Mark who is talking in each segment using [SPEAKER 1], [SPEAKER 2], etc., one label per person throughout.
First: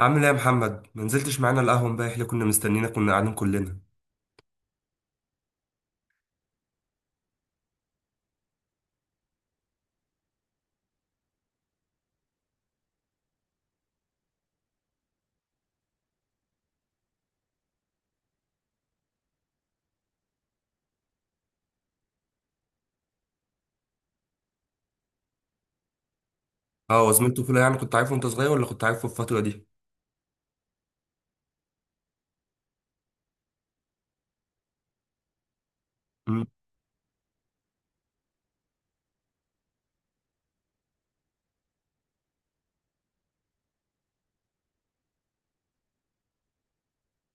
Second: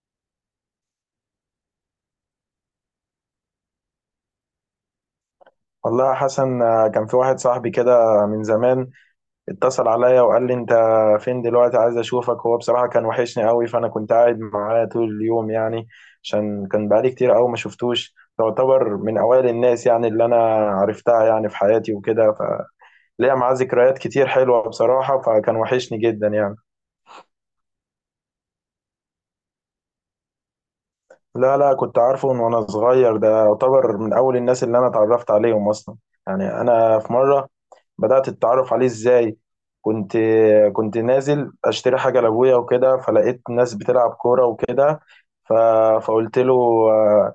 [SPEAKER 1] عامل ايه يا محمد؟ ما نزلتش معانا القهوه امبارح اللي كنا مستنينا؟ كنا قاعدين كلنا.
[SPEAKER 2] والله يا حسن، كان في واحد صاحبي كده من زمان اتصل عليا وقال لي: انت فين دلوقتي؟ عايز اشوفك. هو بصراحة كان وحشني قوي، فانا كنت قاعد معاه طول اليوم يعني. عشان كان بقالي كتير قوي ما شفتوش، تعتبر من اوائل الناس يعني اللي انا عرفتها يعني في حياتي وكده. فليا معاه ذكريات كتير حلوة بصراحة، فكان وحشني جدا يعني.
[SPEAKER 1] اه وزميلته فيلا يعني كنت عارفه وانت صغير ولا كنت عارفه في الفتره دي؟
[SPEAKER 2] لا لا، كنت عارفه من وانا صغير، ده يعتبر من اول الناس اللي انا اتعرفت عليهم اصلا.
[SPEAKER 1] امم.
[SPEAKER 2] يعني انا في مره بدات اتعرف عليه ازاي. كنت كنت نازل اشتري حاجه لابويا وكده، فلقيت ناس بتلعب كوره وكده. ف... فقلت له: آه،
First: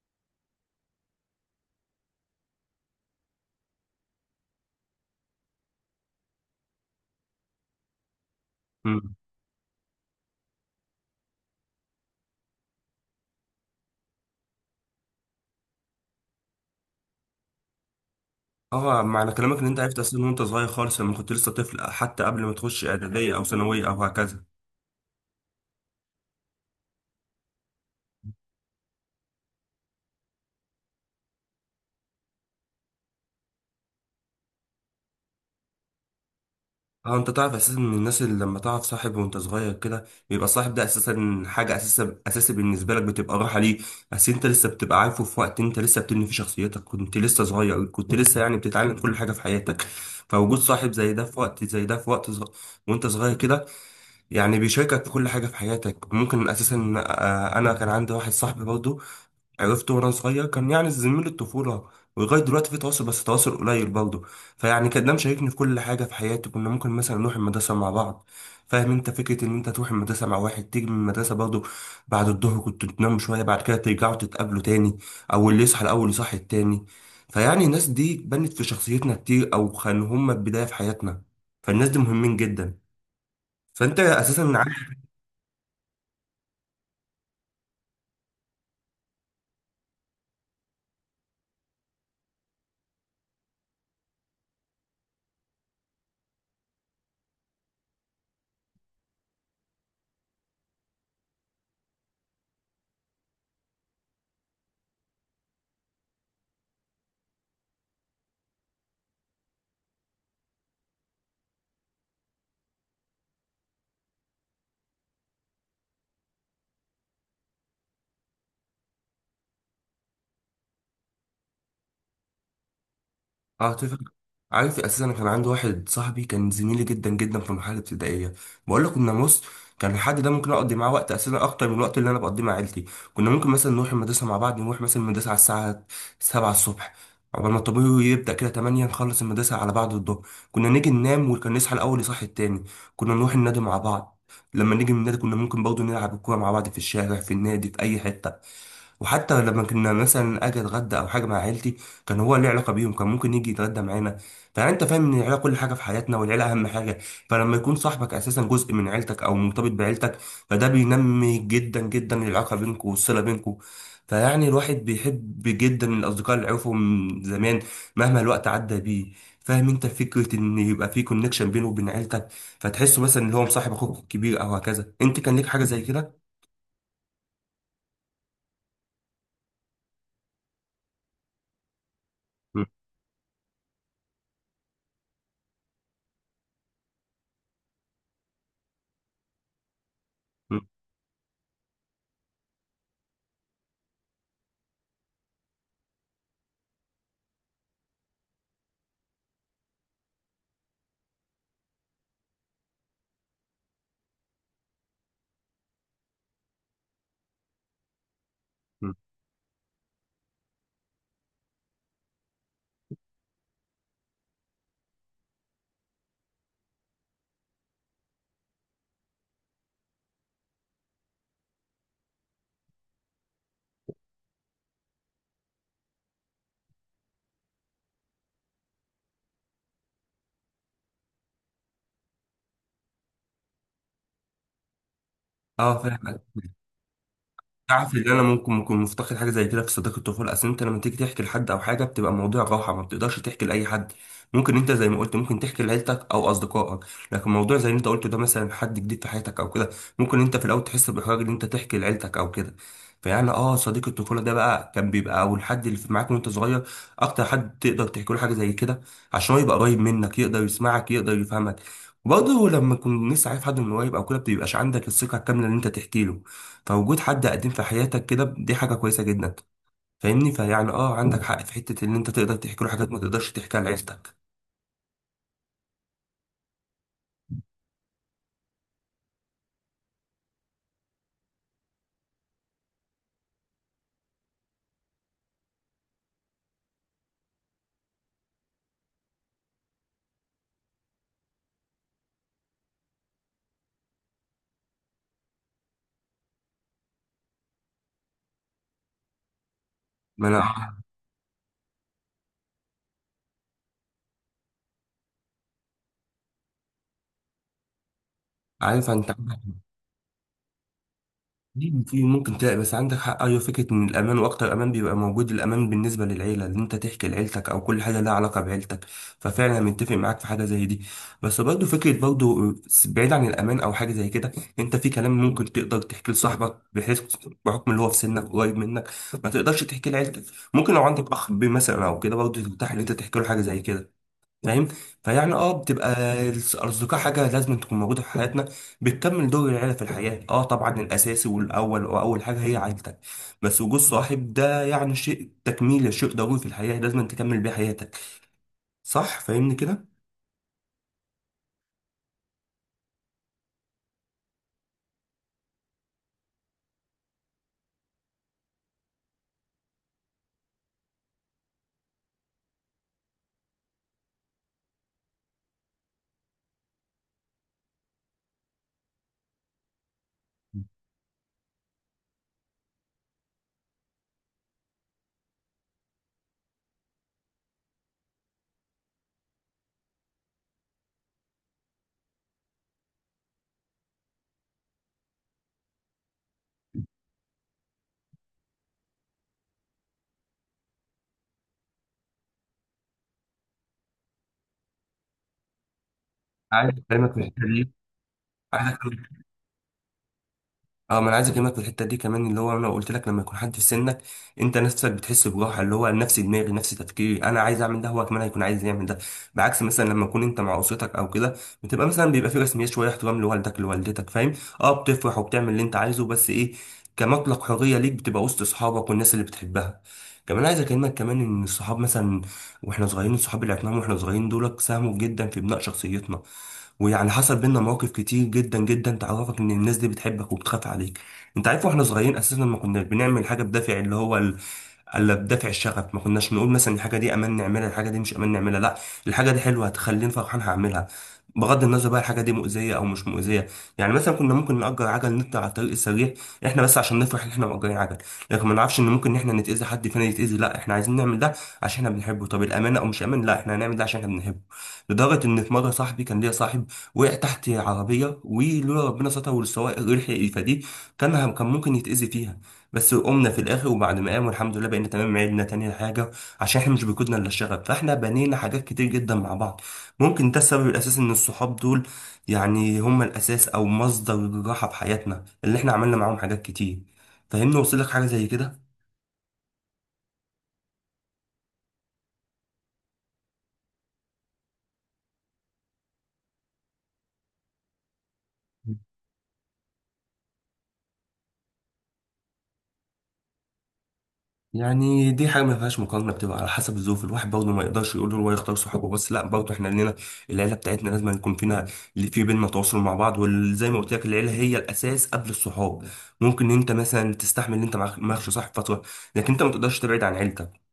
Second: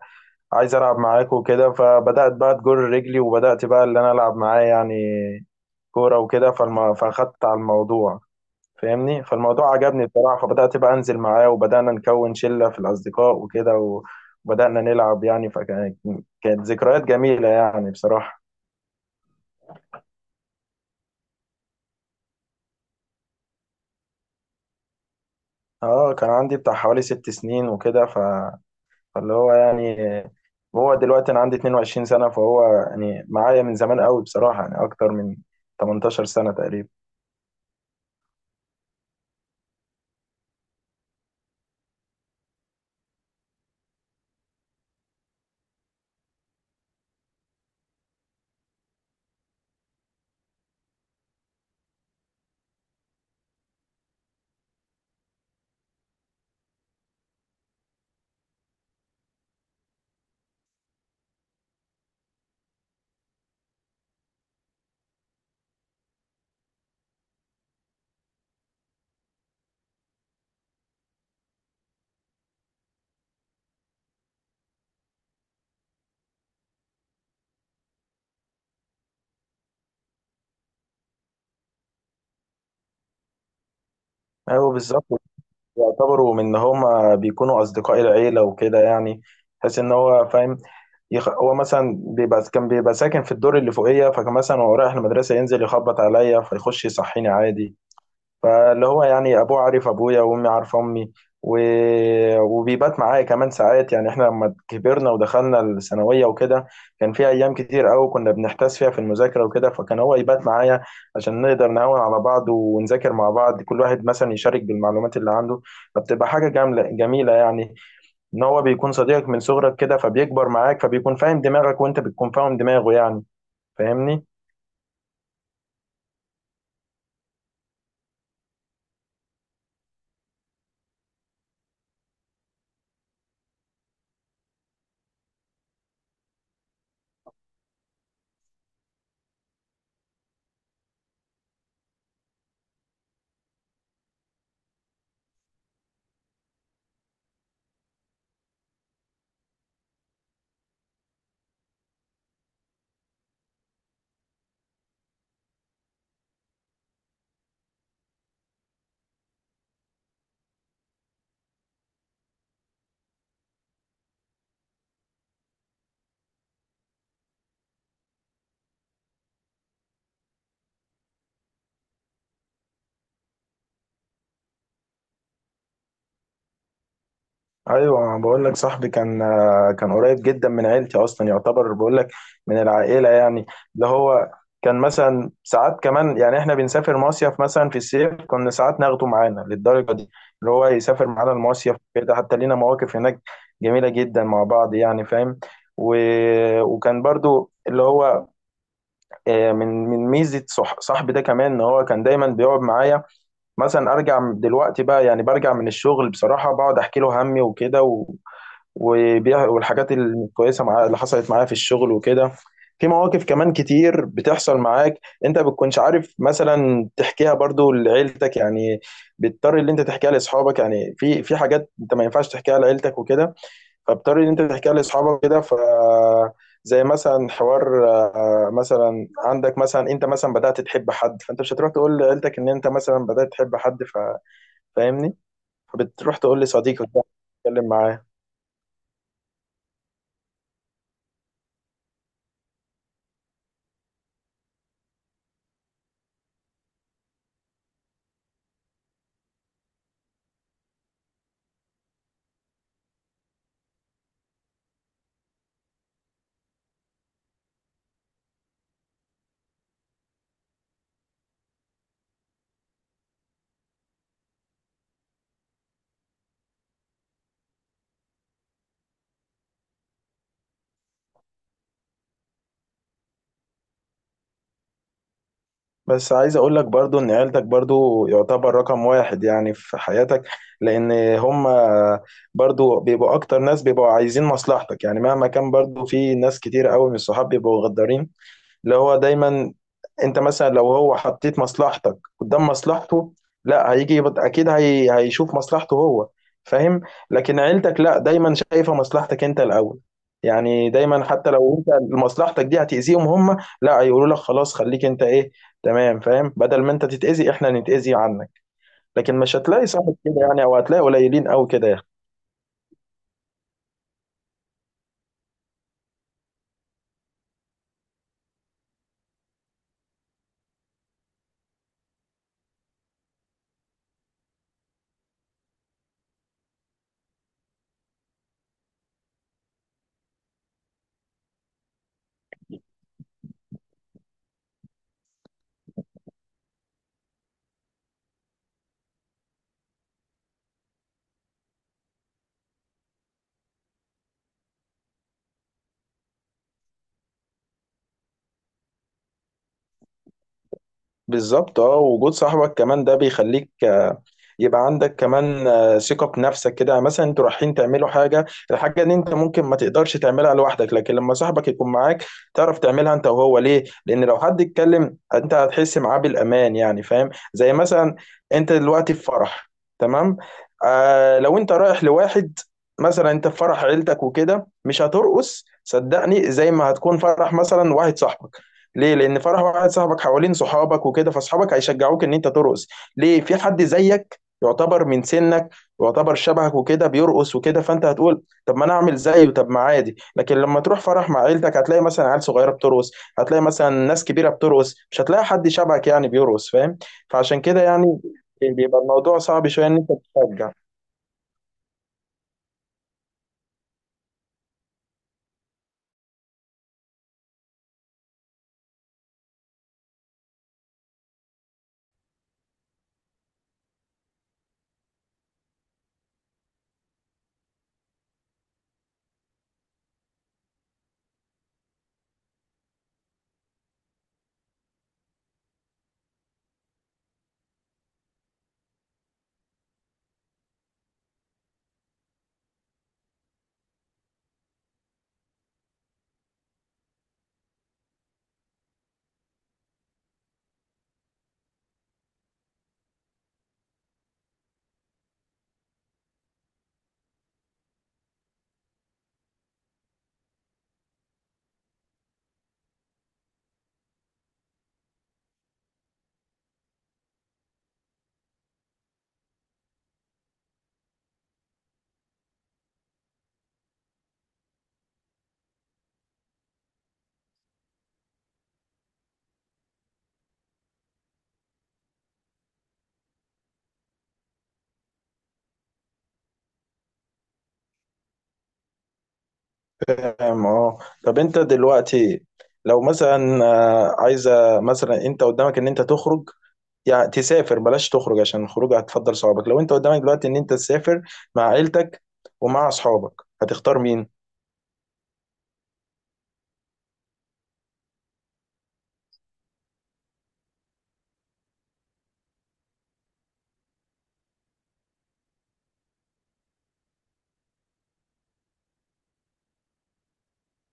[SPEAKER 2] عايز العب معاك وكده. فبدات بقى تجر رجلي وبدات بقى اللي انا العب معاه يعني كوره وكده. فاخدت على الموضوع،
[SPEAKER 1] أمم.
[SPEAKER 2] فاهمني، فالموضوع عجبني بصراحة. فبدأت بقى أنزل معاه وبدأنا نكون شلة في الأصدقاء وكده. وبدأنا نلعب يعني. فكانت ذكريات جميلة يعني بصراحة.
[SPEAKER 1] اه، معنى كلامك ان انت عرفت اصلا وانت صغير خالص، لما كنت لسه طفل، حتى قبل ما تخش اعداديه او ثانويه او هكذا.
[SPEAKER 2] اه، كان عندي بتاع حوالي 6 سنين وكده. فاللي هو يعني هو دلوقتي أنا عندي 22 سنة، فهو يعني معايا من زمان قوي بصراحة، يعني أكتر من 18 سنة تقريبا.
[SPEAKER 1] اه انت تعرف اساسا ان الناس اللي لما تعرف صاحب وانت صغير كده، بيبقى الصاحب ده اساسا حاجه اساسا اساسي بالنسبه لك، بتبقى راحه ليه. اصل انت لسه بتبقى عارفه في وقت انت لسه بتبني فيه شخصيتك، كنت لسه صغير، كنت لسه يعني بتتعلم كل حاجه في حياتك. فوجود صاحب زي ده في وقت زي ده في وقت وانت صغير كده، يعني بيشاركك في كل حاجه في حياتك ممكن اساسا. آه، انا كان عندي واحد صاحبي برضه عرفته وانا صغير، كان يعني زميل الطفوله، ولغايه دلوقتي في تواصل بس تواصل قليل برضه. فيعني كان ده مشاركني في كل حاجه في حياتي، كنا ممكن مثلا نروح المدرسه مع بعض. فاهم انت فكره ان انت تروح المدرسه مع واحد، تيجي من المدرسه برضه بعد الظهر، كنت تنام شويه، بعد كده ترجعوا تتقابلوا تاني، او اللي يصحى الاول يصحي التاني. فيعني الناس دي بنت في شخصيتنا كتير، او كانوا هم البدايه في حياتنا، فالناس دي مهمين جدا. فانت اساسا
[SPEAKER 2] أيوه بالظبط، يعتبروا من إن هما بيكونوا أصدقاء العيلة وكده يعني، تحس إن هو فاهم. هو مثلا بيبقى كان بيبقى ساكن في الدور اللي فوقيه، فكان مثلا وهو رايح المدرسه ينزل يخبط عليا فيخش يصحيني عادي. فاللي هو يعني ابوه عارف ابويا وامي عارفه امي و... وبيبات معايا كمان ساعات، يعني احنا لما كبرنا ودخلنا الثانويه وكده، كان في ايام كتير قوي كنا بنحتاس فيها في المذاكره وكده، فكان هو يبات معايا عشان نقدر نهون على بعض ونذاكر مع بعض، كل واحد مثلا يشارك بالمعلومات اللي عنده. فبتبقى حاجه جامله جميله يعني، ان هو بيكون صديقك من صغرك كده، فبيكبر معاك فبيكون فاهم دماغك وانت بتكون فاهم دماغه يعني،
[SPEAKER 1] اه اتفق.
[SPEAKER 2] فاهمني.
[SPEAKER 1] عارف اساسا أنا كان عندي واحد صاحبي كان زميلي جدا جدا في المرحله الابتدائيه، بقول لك كنا بص، كان الحد ده ممكن اقضي معاه وقت اساسا اكتر من الوقت اللي انا بقضيه مع عيلتي. كنا ممكن مثلا نروح المدرسه مع بعض، نروح مثلا المدرسه على الساعه 7 الصبح، عقبال ما الطابور يبدا كده 8، نخلص المدرسه على بعض الظهر، كنا نيجي ننام، وكان نصحى الاول يصحي التاني، كنا نروح النادي مع بعض، لما نيجي من النادي كنا ممكن برضه نلعب الكوره مع بعض في الشارع، في النادي، في اي حته. وحتى لما كنا مثلا اجي اتغدى او حاجه مع عيلتي، كان هو ليه علاقه بيهم، كان ممكن يجي يتغدى معانا. فانت فاهم ان العيله كل حاجه في حياتنا، والعيله اهم حاجه، فلما يكون صاحبك اساسا جزء من عيلتك او مرتبط بعيلتك، فده بينمي جدا جدا العلاقه بينكم والصله بينكم. فيعني الواحد بيحب جدا الاصدقاء اللي عرفهم من زمان، مهما الوقت عدى بيه. فاهم انت فكره ان يبقى في كونكشن بينه وبين عيلتك، فتحسه مثلا ان هو مصاحب اخوك الكبير او هكذا. انت كان ليك حاجه زي كده؟
[SPEAKER 2] ايوه، أنا بقول لك صاحبي كان، كان قريب جدا من عيلتي، اصلا يعتبر بقول لك من
[SPEAKER 1] م-
[SPEAKER 2] العائله يعني. اللي هو كان مثلا ساعات كمان، يعني احنا بنسافر مصيف مثلا في الصيف كنا ساعات ناخده معانا للدرجه دي، اللي
[SPEAKER 1] م-
[SPEAKER 2] هو يسافر معانا المصيف كده، حتى لينا مواقف هناك جميله جدا مع بعض يعني فاهم. و... وكان برضو اللي هو من ميزه صاحبي ده كمان، ان هو كان دايما بيقعد معايا مثلا. ارجع دلوقتي بقى يعني برجع من الشغل بصراحه، بقعد احكي له همي وكده.
[SPEAKER 1] م.
[SPEAKER 2] والحاجات الكويسه معايا اللي حصلت معايا في الشغل وكده. في مواقف كمان كتير بتحصل معاك، انت بتكونش عارف مثلا تحكيها برضو لعيلتك يعني، بتضطر اللي انت تحكيها لاصحابك يعني. في حاجات انت ما ينفعش تحكيها لعيلتك وكده، فاضطر ان انت تحكيها لاصحابك كده. ف زي مثلا حوار، مثلا عندك مثلا انت مثلا بدأت تحب حد، فانت مش هتروح تقول لعيلتك ان انت مثلا بدأت تحب حد. فاهمني.
[SPEAKER 1] اه فاهم.
[SPEAKER 2] فبتروح تقول لصديقك ده، تتكلم
[SPEAKER 1] تعرف
[SPEAKER 2] معاه.
[SPEAKER 1] ان انا ممكن اكون مفتقد حاجه زي كده في صداقه الطفوله. اصل انت لما تيجي تحكي لحد او حاجه، بتبقى موضوع راحه، ما بتقدرش تحكي لاي حد. ممكن انت زي ما قلت ممكن تحكي لعيلتك او اصدقائك، لكن موضوع زي اللي انت قلته ده، مثلا حد جديد في حياتك او كده، ممكن انت في الاول تحس باحراج ان انت تحكي لعيلتك او كده. فيعني اه صديق الطفوله ده بقى كان بيبقى او الحد اللي في معاك وانت صغير اكتر حد تقدر تحكي له حاجه زي كده، عشان هو يبقى قريب منك، يقدر يسمعك، يقدر يفهمك. وبرضه لما تكون لسه عارف حد من قريب او كده، ما بيبقاش عندك الثقه الكامله ان انت تحكي له، فوجود حد قديم في حياتك كده دي حاجة كويسة جدا. فاهمني؟ فيعني اه عندك حق في حتة ان انت تقدر تحكي له حاجات ما تقدرش تحكيها لعيلتك.
[SPEAKER 2] بس عايز اقول لك برضو ان عيلتك برضو يعتبر رقم واحد يعني في حياتك، لان هم برضو بيبقوا اكتر ناس بيبقوا عايزين مصلحتك يعني، مهما كان برضو في ناس كتير قوي من الصحاب بيبقوا غدارين. اللي هو دايما انت مثلا لو هو حطيت مصلحتك قدام مصلحته، لا اكيد هي هيشوف مصلحته هو، فاهم. لكن عيلتك لا، دايما شايفة مصلحتك انت الاول.
[SPEAKER 1] ما انا
[SPEAKER 2] يعني دايما حتى لو انت مصلحتك دي هتأذيهم هم، لا هيقولوا لك: خلاص خليك انت ايه، تمام، فاهم، بدل ما انت تتأذي احنا نتأذي عنك.
[SPEAKER 1] عارف انت،
[SPEAKER 2] لكن مش هتلاقي صاحب كده يعني، او هتلاقي قليلين قوي كده يا اخي.
[SPEAKER 1] في ممكن تلاقي، بس عندك حق. ايوه، فكره ان الامان واكتر امان بيبقى موجود، الامان بالنسبه للعيله، ان انت تحكي لعيلتك او كل حاجه لها علاقه بعيلتك، ففعلا انا متفق معاك في حاجه زي دي. بس برضه فكره برضه، بعيد عن الامان او حاجه زي كده، انت في كلام ممكن تقدر تحكي لصاحبك، بحيث بحكم اللي هو في سنك قريب منك ما تقدرش تحكي لعيلتك. ممكن لو عندك اخ بي مثلا او كده برضه ترتاح ان انت تحكي له حاجه زي كده، فاهم. فيعني اه بتبقى الاصدقاء حاجه لازم تكون موجوده في حياتنا، بتكمل دور العيله في الحياه. اه طبعا الاساسي والاول واول حاجه هي عيلتك، بس وجود صاحب ده يعني شيء تكميل، شيء ضروري في الحياه، لازم تكمل بيه حياتك. صح؟ فاهمني كده؟
[SPEAKER 2] بالظبط. اه، وجود صاحبك كمان ده بيخليك يبقى عندك كمان ثقة بنفسك كده، مثلا انتوا رايحين تعملوا حاجة، الحاجة ان انت ممكن ما تقدرش تعملها لوحدك لكن لما صاحبك يكون معاك تعرف تعملها انت وهو. ليه؟ لان لو حد اتكلم انت هتحس معاه بالامان يعني، فاهم؟ زي مثلا انت دلوقتي في فرح، تمام، آه لو انت رايح لواحد، مثلا انت في فرح عيلتك وكده مش هترقص، صدقني، زي ما هتكون فرح مثلا واحد صاحبك. ليه؟ لان فرح واحد صاحبك حوالين صحابك وكده، فاصحابك هيشجعوك ان انت ترقص. ليه؟ في حد زيك، يعتبر من سنك، يعتبر شبهك وكده بيرقص وكده، فانت هتقول: طب ما انا اعمل زيه، طب ما عادي. لكن لما تروح فرح مع عيلتك هتلاقي مثلا عيال صغيره بترقص، هتلاقي مثلا ناس كبيره بترقص، مش هتلاقي حد شبهك يعني بيرقص،
[SPEAKER 1] عايز
[SPEAKER 2] فاهم.
[SPEAKER 1] اكلمك في
[SPEAKER 2] فعشان
[SPEAKER 1] الحته
[SPEAKER 2] كده
[SPEAKER 1] دي.
[SPEAKER 2] يعني بيبقى الموضوع صعب شويه ان انت تشجع.
[SPEAKER 1] اه ما انا عايز اكلمك في الحته دي كمان، اللي هو انا قلت لك لما يكون حد في سنك، انت نفسك بتحس بجوحه، اللي هو نفس دماغي نفس تفكيري، انا عايز اعمل ده هو كمان هيكون عايز يعمل ده. بعكس مثلا لما تكون انت مع اسرتك او كده، بتبقى مثلا بيبقى في رسميات شويه، احترام لوالدك لوالدتك، فاهم. اه بتفرح وبتعمل اللي انت عايزه بس ايه، كمطلق حريه ليك بتبقى وسط اصحابك والناس اللي بتحبها. كمان عايز اكلمك كمان ان الصحاب مثلا واحنا صغيرين، الصحاب اللي عرفناهم واحنا صغيرين دول ساهموا جدا في بناء شخصيتنا. ويعني حصل بينا مواقف كتير جدا جدا تعرفك ان الناس دي بتحبك وبتخاف عليك. انت عارف واحنا صغيرين اساسا ما كناش بنعمل حاجه بدافع اللي هو الا بدافع الشغف. ما كناش نقول مثلا الحاجه دي امان نعملها، الحاجه دي مش امان نعملها، لا، الحاجه دي حلوه هتخليني فرحان هعملها، بغض النظر بقى الحاجه دي مؤذيه او مش مؤذيه. يعني مثلا كنا ممكن نأجر عجل نطلع على الطريق السريع، احنا بس عشان نفرح ان احنا مأجرين عجل، لكن ما نعرفش ان ممكن ان احنا نتأذي، حد فينا يتأذي. لا احنا عايزين نعمل ده عشان احنا بنحبه، طب الامانه او مش امان، لا احنا هنعمل ده عشان احنا بنحبه. لدرجه ان في مره صاحبي، كان ليا صاحب وقع تحت عربيه، ولولا ربنا ستر والسواق لحق يفاديه كان ممكن يتأذي فيها. بس قمنا في الاخر، وبعد ما قام والحمد لله بقينا تمام، عدنا تاني حاجه، عشان احنا مش بيكودنا الا الشغف. فاحنا بنينا حاجات كتير جدا مع بعض، ممكن ده السبب الاساسي ان الصحاب دول يعني هم الاساس او مصدر الراحه في حياتنا، اللي احنا عملنا معاهم حاجات كتير. فاهمني؟ وصل لك حاجه زي كده؟
[SPEAKER 2] فاهم، اه. طب انت دلوقتي لو مثلا عايزه، مثلا انت قدامك ان انت تخرج يعني تسافر، بلاش تخرج عشان الخروج هتفضل صحابك، لو انت قدامك دلوقتي ان انت تسافر مع عيلتك ومع اصحابك هتختار مين؟
[SPEAKER 1] يعني دي حاجه ما فيهاش مقارنه، بتبقى على حسب الظروف. الواحد برضه ما يقدرش يقول له هو يختار صحابه بس، لا برضه احنا لينا العيله بتاعتنا، لازم يكون فينا، في بينا تواصل مع بعض. وزي ما قلت لك العيله هي الاساس قبل الصحاب، ممكن انت مثلا تستحمل ان انت معكش صاحب فتره، لكن انت ما تقدرش تبعد عن عيلتك.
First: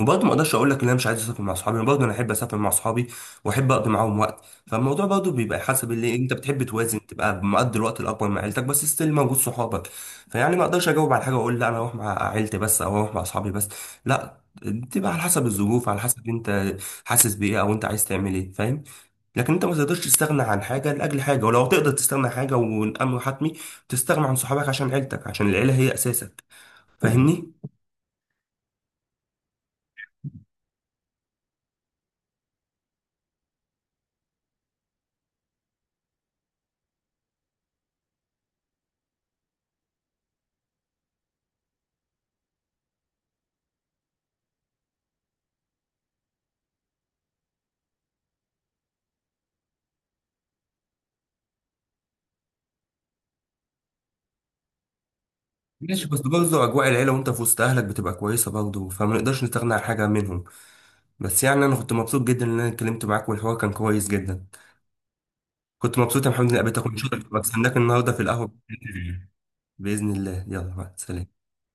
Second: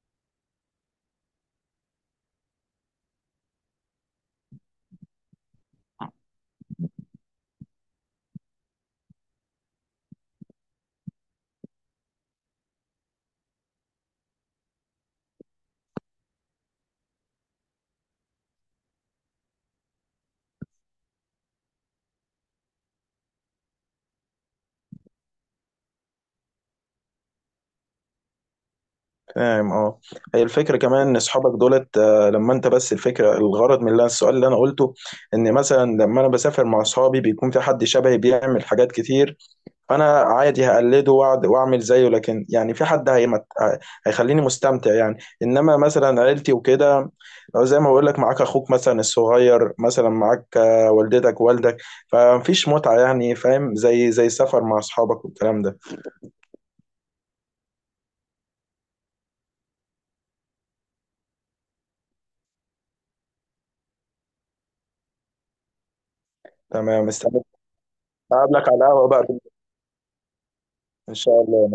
[SPEAKER 1] وبرضه ما اقدرش اقول لك ان انا مش عايز اسافر مع اصحابي، برضه انا احب اسافر مع اصحابي، واحب اقضي معاهم وقت. فالموضوع برضه بيبقى حسب اللي انت بتحب، توازن تبقى مقضي الوقت الاكبر مع عيلتك بس ستيل موجود صحابك. فيعني ما اقدرش اجاوب على حاجه واقول لا انا اروح مع عيلتي بس او اروح مع اصحابي بس، لا، بتبقى على حسب الظروف، على حسب انت حاسس بايه، او انت عايز تعمل ايه، فاهم. لكن انت ما تقدرش تستغنى عن حاجه لاجل حاجه، ولو تقدر تستغنى عن حاجه والامر حتمي، تستغنى عن صحابك عشان عيلتك، عشان العيله هي اساسك. فاهمني؟
[SPEAKER 2] فاهم، اه. هي الفكره كمان ان اصحابك دولت، لما انت بس الفكره، الغرض من السؤال اللي انا قلته، ان مثلا لما انا بسافر مع اصحابي بيكون في حد شبهي بيعمل حاجات كتير، فانا عادي هقلده واعمل زيه. لكن يعني في حد هيخليني مستمتع يعني، انما مثلا عيلتي وكده، لو زي ما بقول لك معاك اخوك مثلا الصغير مثلا معاك والدتك والدك، فمفيش متعة يعني فاهم، زي السفر مع اصحابك والكلام ده.
[SPEAKER 1] ماشي، بس برضه أجواء العيلة وأنت في وسط أهلك بتبقى كويسة برضه، فما نقدرش نستغنى عن حاجة منهم. بس يعني أنا كنت مبسوط جدا إن أنا اتكلمت معاك، والحوار كان كويس جدا. كنت مبسوط يا محمد إني قابلتك، وإن
[SPEAKER 2] تمام،
[SPEAKER 1] شاء الله
[SPEAKER 2] استنى
[SPEAKER 1] بستناك النهاردة في القهوة.
[SPEAKER 2] اقابلك على القهوة بقى،
[SPEAKER 1] بإذن الله، يلا مع
[SPEAKER 2] ان
[SPEAKER 1] السلامة.
[SPEAKER 2] شاء الله.